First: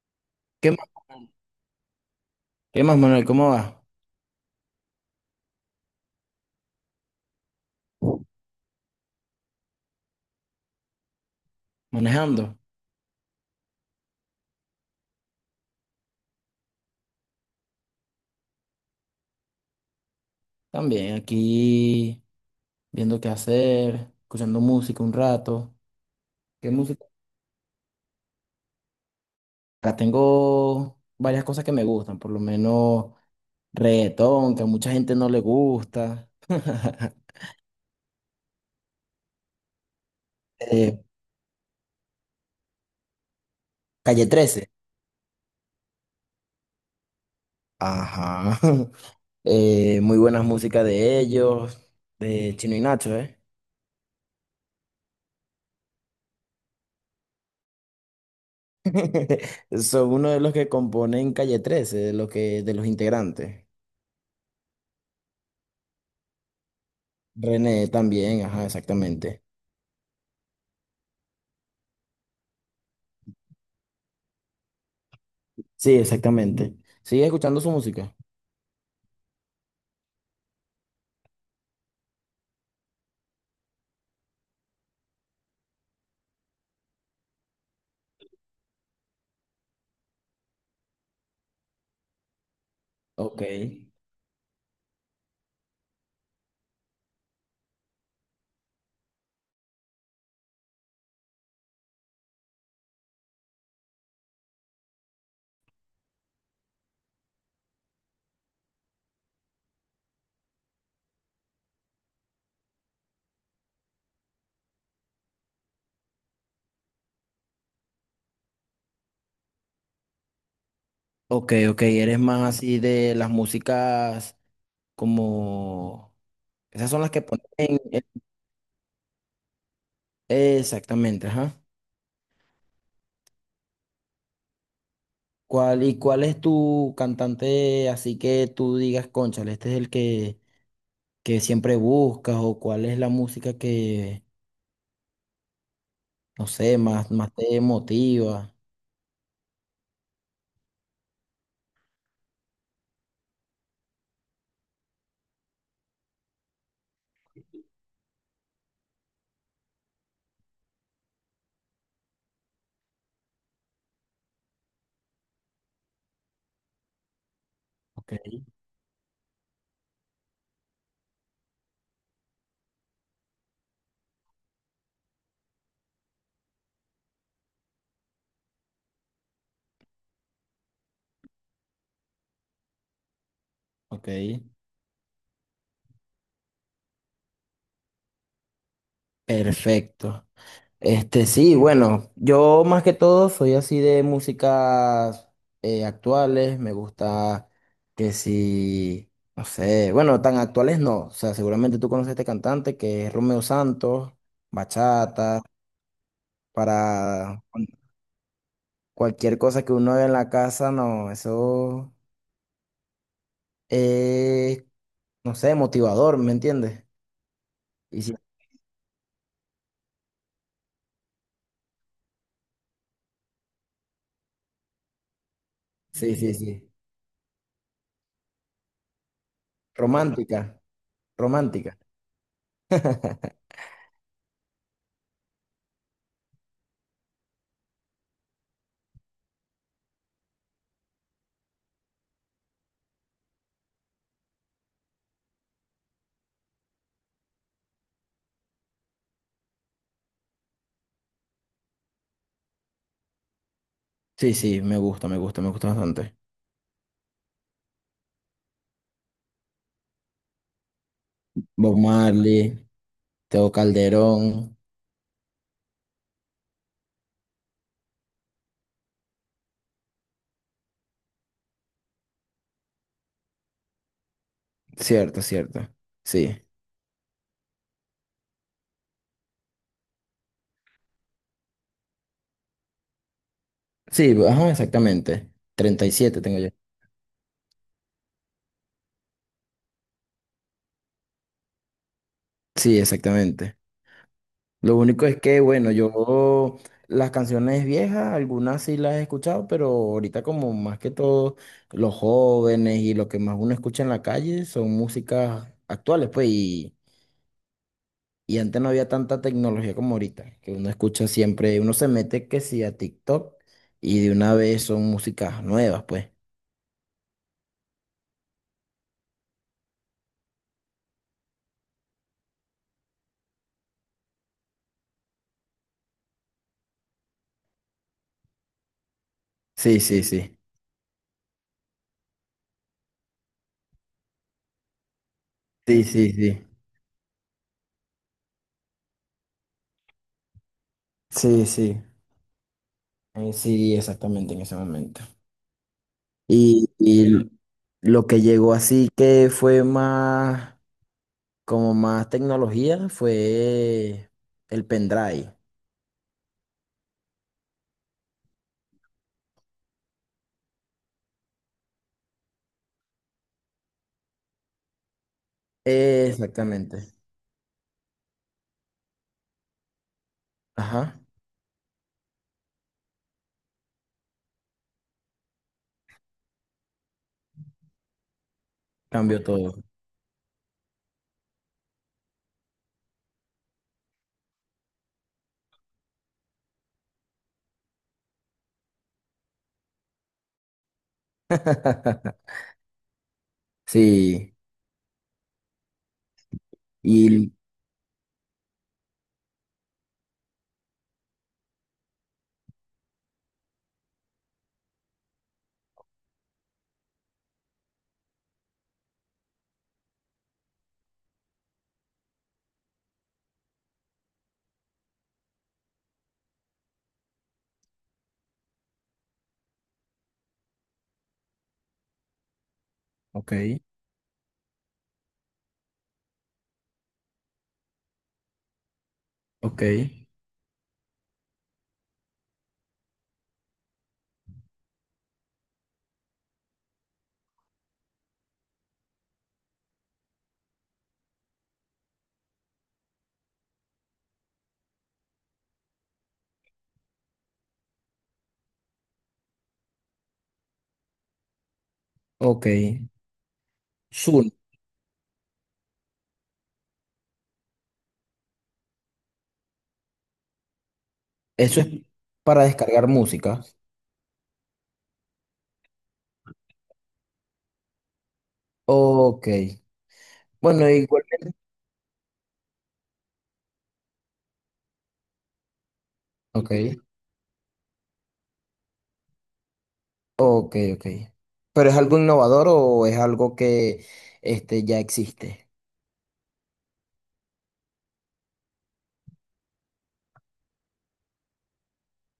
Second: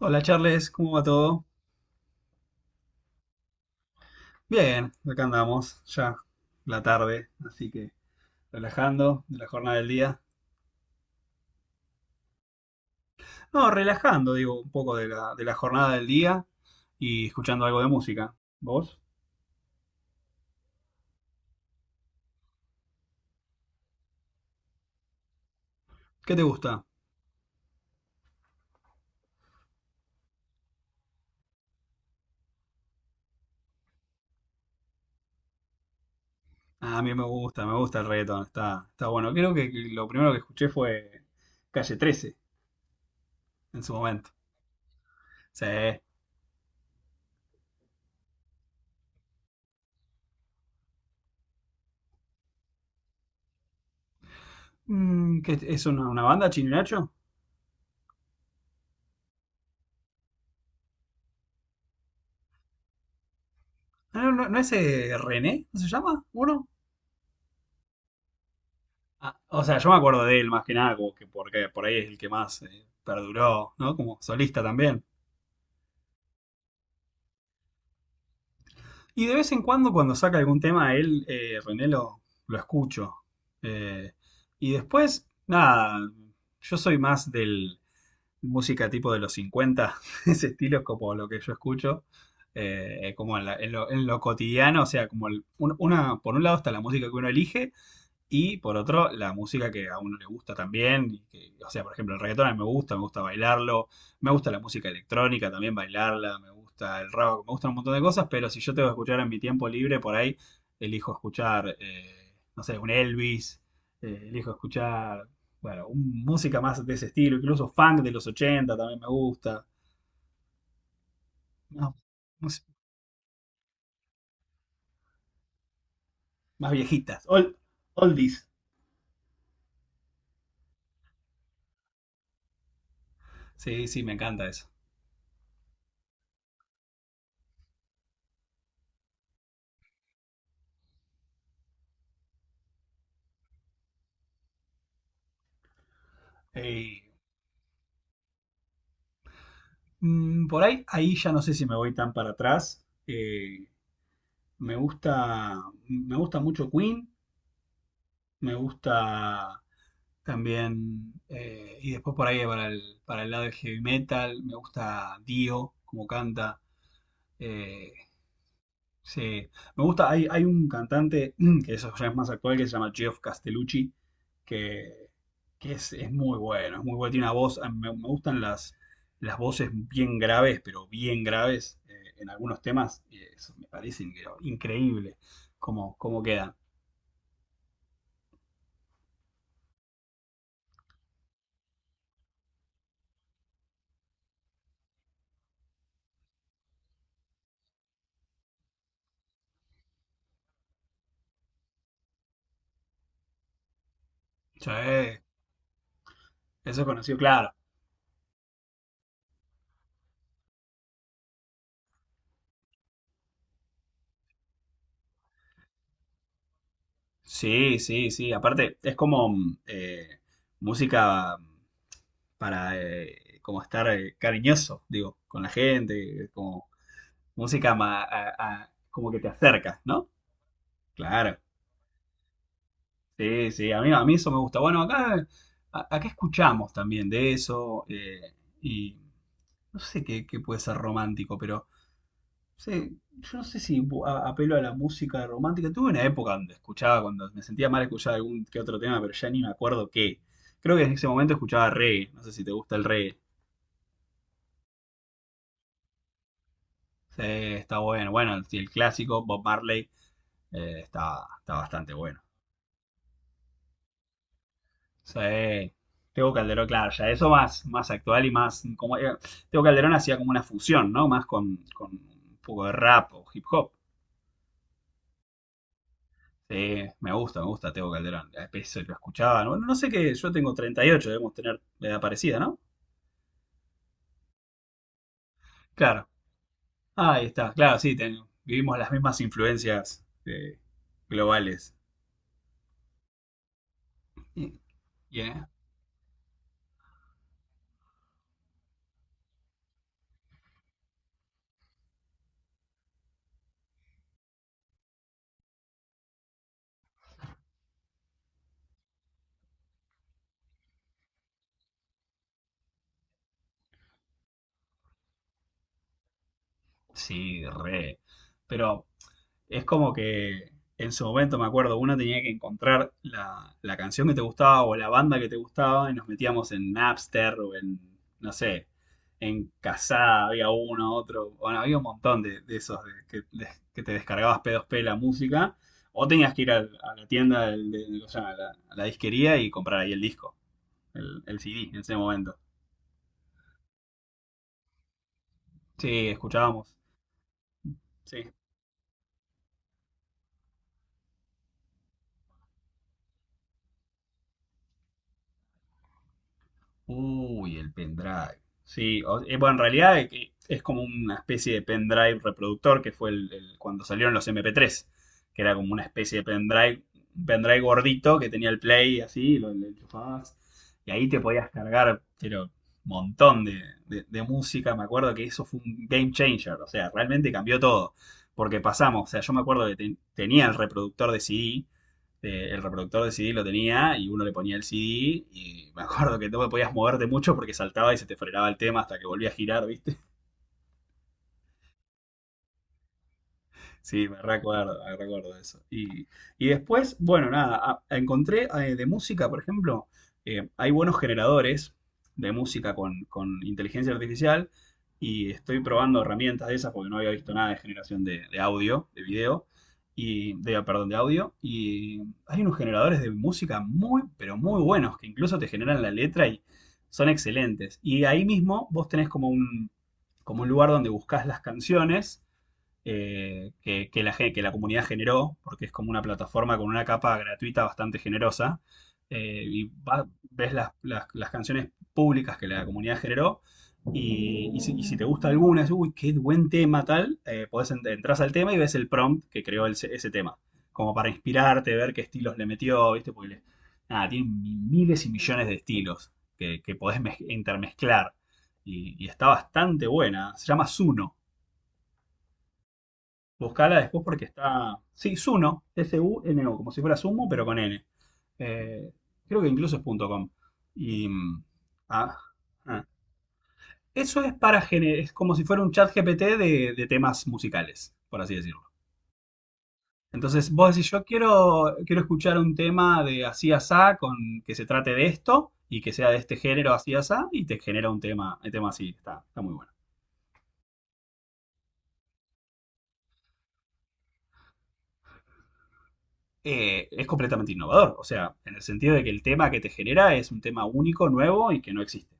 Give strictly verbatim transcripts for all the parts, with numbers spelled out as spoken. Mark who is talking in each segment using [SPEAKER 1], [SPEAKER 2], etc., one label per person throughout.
[SPEAKER 1] Hola Charles,
[SPEAKER 2] ¿Qué más,
[SPEAKER 1] ¿cómo va
[SPEAKER 2] Manuel?
[SPEAKER 1] todo?
[SPEAKER 2] ¿Qué más, Manuel? ¿Cómo vas?
[SPEAKER 1] Bien, acá andamos, ya la tarde, así que relajando de la jornada del día.
[SPEAKER 2] ¿Manejando?
[SPEAKER 1] No, relajando, digo, un poco de la, de la jornada del día y escuchando algo de música. ¿Vos?
[SPEAKER 2] También aquí viendo qué hacer, escuchando música un rato.
[SPEAKER 1] ¿Qué te
[SPEAKER 2] ¿Qué
[SPEAKER 1] gusta?
[SPEAKER 2] música? Acá tengo varias cosas que me gustan, por lo menos reggaetón, que a mucha gente no le gusta.
[SPEAKER 1] Ah, a mí me gusta, me gusta el reggaetón, está, está bueno. Creo que lo primero que escuché
[SPEAKER 2] Eh,
[SPEAKER 1] fue Calle trece en su
[SPEAKER 2] Calle
[SPEAKER 1] momento.
[SPEAKER 2] trece.
[SPEAKER 1] Sí.
[SPEAKER 2] Ajá. Eh, muy buenas músicas de ellos, de Chino y Nacho, ¿eh?
[SPEAKER 1] Mm, ¿qué es? ¿Es una, una banda, Chino y Nacho?
[SPEAKER 2] Son uno de los que componen Calle trece, de los que, de los integrantes.
[SPEAKER 1] Ah, ¿no, no, no es eh, René? ¿No se llama? ¿Uno?
[SPEAKER 2] René también, ajá,
[SPEAKER 1] Ah,
[SPEAKER 2] exactamente.
[SPEAKER 1] o sea, yo me acuerdo de él más que nada, como que porque por ahí es el que más eh, perduró, ¿no? Como solista también.
[SPEAKER 2] Sí, exactamente. ¿Sigues escuchando su música?
[SPEAKER 1] Y de vez en cuando, cuando saca algún tema, él, eh, René, lo, lo escucho. Eh, y después, nada, yo soy más del música tipo de los cincuenta ese estilo es como lo que yo escucho, eh, como
[SPEAKER 2] Ok.
[SPEAKER 1] en, la- en lo, en lo cotidiano, o sea, como el- un- una, por un lado está la música que uno elige. Y por otro, la música que a uno le gusta también. Y que- o sea, por ejemplo, el reggaetón a mí me gusta, me gusta bailarlo, me gusta la música electrónica también bailarla, me gusta el rock, me gustan un montón de cosas, pero si yo tengo que escuchar en mi tiempo libre, por ahí elijo escuchar, eh, no sé, un Elvis, eh, elijo escuchar, bueno, un- música más de ese estilo, incluso funk de los ochenta también me gusta,
[SPEAKER 2] Ok, ok,
[SPEAKER 1] más,
[SPEAKER 2] eres más
[SPEAKER 1] más-
[SPEAKER 2] así de las músicas como...
[SPEAKER 1] más
[SPEAKER 2] Esas son las que
[SPEAKER 1] viejitas,
[SPEAKER 2] ponen...
[SPEAKER 1] old,
[SPEAKER 2] en-
[SPEAKER 1] oldies.
[SPEAKER 2] Exactamente, ajá.
[SPEAKER 1] Sí, sí, me encanta eso.
[SPEAKER 2] ¿Cuál, y cuál es tu cantante así que tú digas, cónchale, este es el que, que siempre buscas o cuál es la música que, no sé,
[SPEAKER 1] Ey,
[SPEAKER 2] más, más te motiva?
[SPEAKER 1] Mm, por ahí, ahí ya no sé si me voy tan para atrás. Eh, me gusta, me gusta mucho Queen, me gusta también, eh, y después por ahí para el, para el lado del heavy metal, me gusta Dio, como canta. eh,
[SPEAKER 2] Ok,
[SPEAKER 1] Sí, me gusta, hay, hay un cantante que eso ya es más actual que se llama Geoff Castellucci, que, que es, es muy bueno, es muy bueno, tiene una voz, a mí me, me gustan las, las voces bien graves, pero bien graves, eh, en algunos temas, y eso me parece
[SPEAKER 2] ok.
[SPEAKER 1] incre- increíble cómo, cómo quedan.
[SPEAKER 2] Perfecto. Este, sí, bueno, yo más que todo soy así de músicas eh, actuales, me gusta que si, no sé, bueno, tan actuales no, o sea, seguramente tú conoces a este cantante que es Romeo Santos,
[SPEAKER 1] Sí, eso
[SPEAKER 2] bachata,
[SPEAKER 1] es conocido,
[SPEAKER 2] para
[SPEAKER 1] claro.
[SPEAKER 2] cualquier cosa que uno ve en la casa, no, eso es, no sé, motivador, ¿me entiendes?
[SPEAKER 1] Sí,
[SPEAKER 2] Y
[SPEAKER 1] sí,
[SPEAKER 2] sí,
[SPEAKER 1] sí, aparte es como mm, eh, música para eh, como estar eh, cariñoso, digo, con la
[SPEAKER 2] sí,
[SPEAKER 1] gente,
[SPEAKER 2] sí,
[SPEAKER 1] como...
[SPEAKER 2] sí,
[SPEAKER 1] música ma- a- a- como que te acerca, ¿no?
[SPEAKER 2] romántica,
[SPEAKER 1] Claro,
[SPEAKER 2] romántica.
[SPEAKER 1] sí, sí, a mí, a mí eso me gusta. Bueno, acá, a- acá escuchamos también de eso, eh, y no sé qué, qué puede ser romántico, pero sí, yo no sé si bu- a- apelo a la música romántica. Tuve una época donde escuchaba, cuando me sentía mal escuchaba algún que otro tema, pero ya ni me acuerdo qué. Creo que en ese momento escuchaba reggae, no sé si te gusta el reggae.
[SPEAKER 2] Sí, sí, me gusta, me gusta, me gusta bastante.
[SPEAKER 1] Sí, está bueno. Bueno, el, el clásico Bob Marley, eh, está, está
[SPEAKER 2] Bob
[SPEAKER 1] bastante bueno.
[SPEAKER 2] Marley. Teo Calderón.
[SPEAKER 1] Sí. Tego Calderón, claro, ya eso más, más actual y más. Como, eh, Tego Calderón hacía como una fusión, ¿no? Más con, con un poco de rap o hip hop.
[SPEAKER 2] Cierto, cierto. Sí.
[SPEAKER 1] Sí, me gusta, me gusta Tego Calderón. A veces lo escuchaba. No no sé qué, yo tengo treinta y ocho, debemos tener la edad parecida, ¿no?
[SPEAKER 2] Sí, pues, ajá, exactamente. Treinta y
[SPEAKER 1] Claro.
[SPEAKER 2] siete tengo yo.
[SPEAKER 1] Ahí está, claro, sí, ten- vivimos las mismas influencias, eh, globales.
[SPEAKER 2] Sí, exactamente.
[SPEAKER 1] Y-
[SPEAKER 2] Lo único
[SPEAKER 1] y,
[SPEAKER 2] es que,
[SPEAKER 1] eh,
[SPEAKER 2] bueno, yo las canciones viejas, algunas sí las he escuchado, pero ahorita como más que todo los jóvenes y lo que más uno escucha en la calle son músicas actuales, pues, y, y antes no había tanta tecnología como ahorita, que uno escucha siempre, uno se mete que sí a TikTok y de una vez son músicas nuevas, pues.
[SPEAKER 1] Sí, re. Pero es como que en su momento, me acuerdo, uno tenía que encontrar la, la canción que te gustaba o la banda que te gustaba y nos metíamos en Napster o en, no sé, en
[SPEAKER 2] Sí, sí,
[SPEAKER 1] Casada
[SPEAKER 2] sí.
[SPEAKER 1] había uno, otro, bueno, había un montón de, de esos de, que, de- que te descargabas P dos P la música
[SPEAKER 2] Sí,
[SPEAKER 1] o
[SPEAKER 2] sí,
[SPEAKER 1] tenías que
[SPEAKER 2] sí.
[SPEAKER 1] ir al- a la tienda, del- del- ¿cómo se llama? A la, a la disquería y comprar ahí el disco, el, el
[SPEAKER 2] Sí,
[SPEAKER 1] C D en
[SPEAKER 2] sí,
[SPEAKER 1] ese momento.
[SPEAKER 2] eh, sí, exactamente en ese momento.
[SPEAKER 1] Sí,
[SPEAKER 2] Y,
[SPEAKER 1] escuchábamos.
[SPEAKER 2] y lo que
[SPEAKER 1] Sí.
[SPEAKER 2] llegó así que fue más, como más tecnología, fue el pendrive.
[SPEAKER 1] Uy, el pendrive. Sí, o- eh, bueno, en realidad, eh, que es como una especie de pendrive reproductor que fue el, el- cuando salieron los M P tres, que era como una especie de pendrive,
[SPEAKER 2] Exactamente.
[SPEAKER 1] un pendrive gordito que tenía el play así, lo, lo enchufabas y
[SPEAKER 2] Ajá,
[SPEAKER 1] ahí te podías cargar, pero montón de, de- de música. Me acuerdo que eso fue un game changer, o sea, realmente cambió todo, porque pasamos, o sea,
[SPEAKER 2] cambió
[SPEAKER 1] yo me
[SPEAKER 2] todo.
[SPEAKER 1] acuerdo que ten- tenía el reproductor de C D, eh, el reproductor de C D lo tenía y uno le ponía el C D y me acuerdo que no podías moverte mucho porque saltaba y se te frenaba el tema hasta que volvía a girar, ¿viste? Sí, me
[SPEAKER 2] Sí,
[SPEAKER 1] recuerdo, me recuerdo eso. Y, y después, bueno,
[SPEAKER 2] y...
[SPEAKER 1] nada, a- encontré, eh, de música, por ejemplo, eh, hay buenos generadores de música con, con inteligencia artificial y estoy probando herramientas de esas porque no había visto nada de generación de, de audio, de video, y de, perdón, de audio. Y hay unos generadores de música muy, pero muy buenos que incluso te generan la letra y son excelentes. Y ahí mismo vos tenés como un, como un lugar donde buscas las canciones,
[SPEAKER 2] Ok,
[SPEAKER 1] eh, que, que la, gen- que la comunidad generó, porque es como una plataforma con una capa gratuita bastante generosa, eh,
[SPEAKER 2] ok,
[SPEAKER 1] y va- ves las, las- las canciones públicas que la comunidad generó, y, y si, y si te gusta alguna, es, uy, qué buen tema tal, eh, podés ent- entras al tema y ves el prompt que creó el- ese tema, como para inspirarte, ver qué estilos le metió, ¿viste? Porque le- nada, tienen mi- miles y millones de estilos que, que podés mez- intermezclar, y, y está bastante buena, se llama Zuno.
[SPEAKER 2] ok.
[SPEAKER 1] Buscala después porque
[SPEAKER 2] Zoom,
[SPEAKER 1] está. Sí, Suno, S-U-N-O, como si fuera Sumo, pero con N. Eh, creo que incluso es .com. Y. mm,
[SPEAKER 2] eso es
[SPEAKER 1] ah,
[SPEAKER 2] para
[SPEAKER 1] ah.
[SPEAKER 2] descargar música.
[SPEAKER 1] Eso es para gener- es como si fuera un chat G P T de, de temas musicales, por así decirlo.
[SPEAKER 2] Ok.
[SPEAKER 1] Entonces
[SPEAKER 2] Bueno,
[SPEAKER 1] vos decís,
[SPEAKER 2] igual.
[SPEAKER 1] yo quiero, quiero escuchar un tema de así asá con que se trate de esto y que sea de este
[SPEAKER 2] Ok.
[SPEAKER 1] género así asá y te genera un tema, un tema así, está, está muy bueno.
[SPEAKER 2] Ok, ok. ¿Pero es algo innovador o es algo que este, ya existe?
[SPEAKER 1] Eh, es completamente innovador. O sea, en el sentido de que el tema que te genera es un tema único, nuevo y que no existe.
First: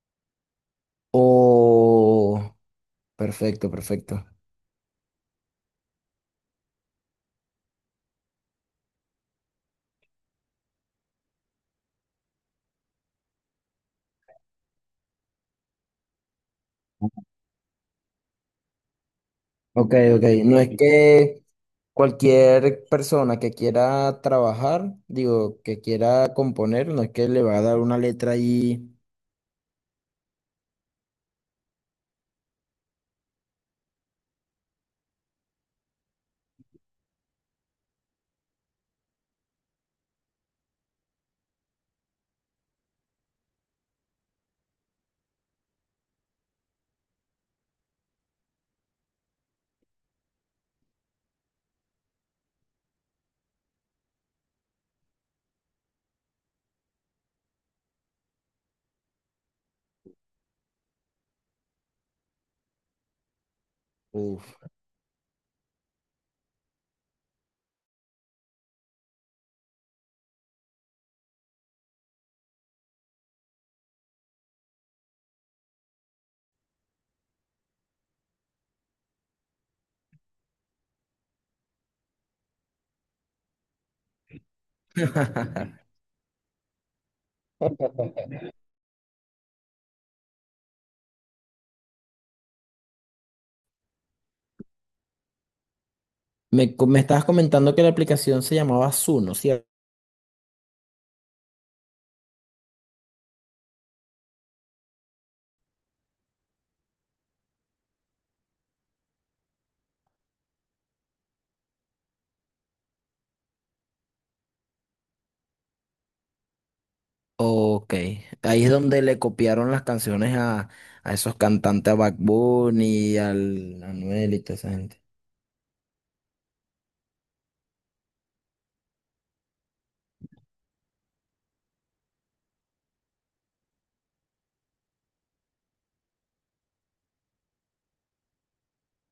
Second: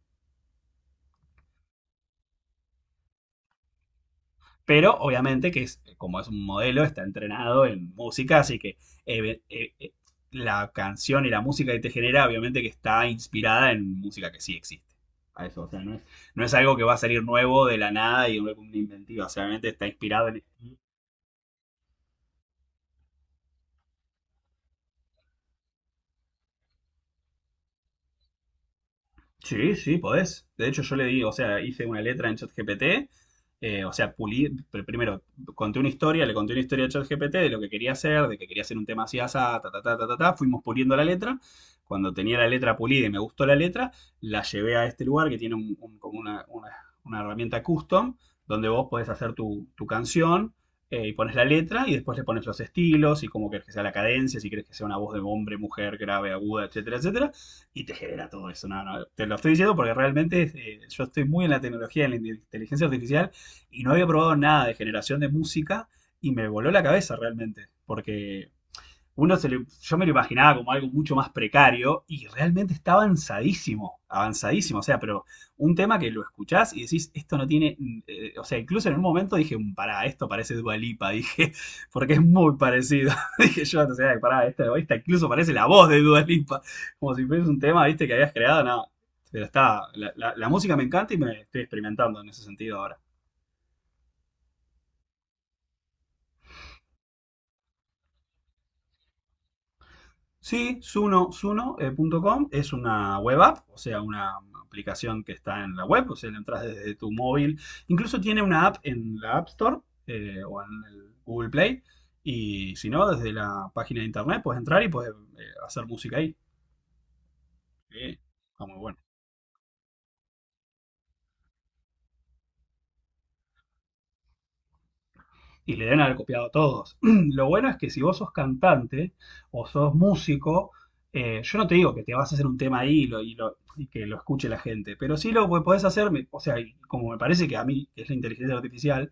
[SPEAKER 2] Oh, perfecto, perfecto.
[SPEAKER 1] Pero obviamente que es, como es un modelo, está entrenado en música, así que eh, eh, eh, la canción y la música que te genera, obviamente que está inspirada en música que sí existe. A eso, o sea, no es, no es algo que va a salir nuevo de la nada y una una inventiva, o sea, obviamente está
[SPEAKER 2] Ok, ok.
[SPEAKER 1] inspirado en.
[SPEAKER 2] No es que cualquier persona que quiera trabajar, digo, que quiera componer, no es que le va a dar una letra ahí.
[SPEAKER 1] Sí, sí, podés. De hecho, yo le di, o sea, hice una letra en ChatGPT, eh, o sea, pulí, pr- primero conté una historia, le conté una historia a ChatGPT de lo que quería hacer, de que quería hacer un tema así, asá, ta, ta, ta, ta, ta, ta, fuimos puliendo la letra. Cuando tenía la letra pulida y me gustó la letra, la llevé a este lugar que tiene un- un- como una, una- una herramienta custom, donde vos podés hacer tu, tu canción, eh, y pones la letra y después le pones los estilos y cómo querés que sea la cadencia, si querés que sea una voz de hombre, mujer, grave, aguda, etcétera, etcétera y te genera todo eso. No, no, te lo estoy diciendo porque realmente, eh, yo estoy muy en la tecnología, en la inteligencia artificial y no había probado
[SPEAKER 2] Uf.
[SPEAKER 1] nada de generación de música y me voló la cabeza realmente, porque uno se le, yo me lo imaginaba como algo mucho más precario y realmente está avanzadísimo, avanzadísimo, o sea, pero un tema que lo escuchás y decís, esto no tiene, eh, o sea, incluso en un momento dije, "Mm, pará, esto parece Dua Lipa", dije, porque es muy parecido, dije yo, o sea, pará, esta, esta incluso parece la voz de Dua Lipa, como si fuese un tema, viste, que habías creado, no, pero está, la, la- la música me encanta y me estoy experimentando en ese sentido ahora.
[SPEAKER 2] Me, co- me estabas comentando que la aplicación se llamaba Zuno, ¿cierto?
[SPEAKER 1] Sí, Suno, Suno.com es una web app, o sea, una aplicación que está en la web, o sea, la entras desde tu móvil. Incluso tiene una app en la App Store, eh, o en el Google Play. Y si no, desde la página de internet puedes entrar y puedes eh, hacer música ahí.
[SPEAKER 2] Ok,
[SPEAKER 1] Que
[SPEAKER 2] ahí
[SPEAKER 1] está
[SPEAKER 2] es
[SPEAKER 1] muy bueno.
[SPEAKER 2] donde le copiaron las canciones a, a esos cantantes, a Bad Bunny, al Anuel y toda esa gente.
[SPEAKER 1] Y le deben haber copiado todos. Lo bueno es que si vos sos cantante o sos músico, eh, yo no te digo que te vas a hacer un tema ahí y, lo- y lo- y que lo escuche la gente, pero sí lo que podés hacer, me- o sea, y como me parece que a mí es la inteligencia artificial,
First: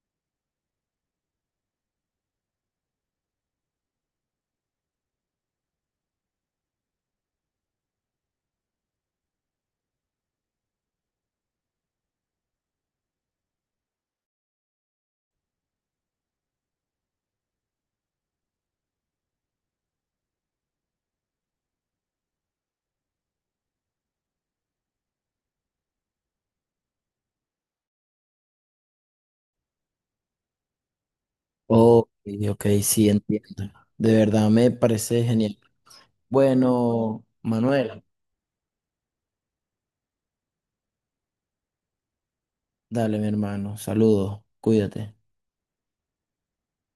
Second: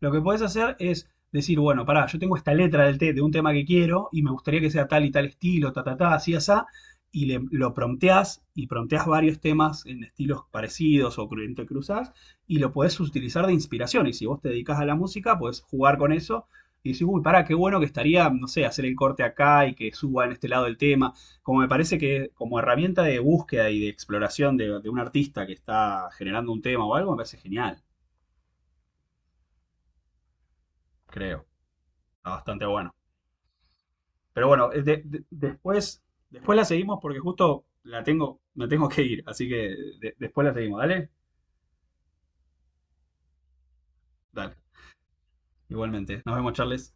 [SPEAKER 1] lo que podés hacer es decir, bueno, pará, yo tengo esta letra del té de un tema que quiero y me gustaría que sea tal y tal estilo, ta, ta, ta, así, asá, y le- lo prompteás y prompteás varios temas en estilos parecidos o cru- entrecruzás y lo podés utilizar de inspiración. Y si vos te dedicás a la música, podés jugar con eso y decir, uy, pará, qué bueno que estaría, no sé, hacer el corte acá y que suba en este lado el tema. Como me parece que como herramienta de búsqueda y de exploración de, de un artista que está generando un tema o algo, me parece genial, creo.
[SPEAKER 2] Ok,
[SPEAKER 1] Está bastante
[SPEAKER 2] ok,
[SPEAKER 1] bueno.
[SPEAKER 2] sí, entiendo. De
[SPEAKER 1] Pero
[SPEAKER 2] verdad
[SPEAKER 1] bueno,
[SPEAKER 2] me
[SPEAKER 1] eh, de- de-
[SPEAKER 2] parece genial.
[SPEAKER 1] después, después la seguimos porque
[SPEAKER 2] Bueno,
[SPEAKER 1] justo
[SPEAKER 2] Manuel,
[SPEAKER 1] la tengo, me tengo que ir, así que de- después la seguimos, ¿dale?
[SPEAKER 2] dale, mi hermano, saludos,
[SPEAKER 1] Dale,
[SPEAKER 2] cuídate.
[SPEAKER 1] igualmente. Nos vemos, Charles.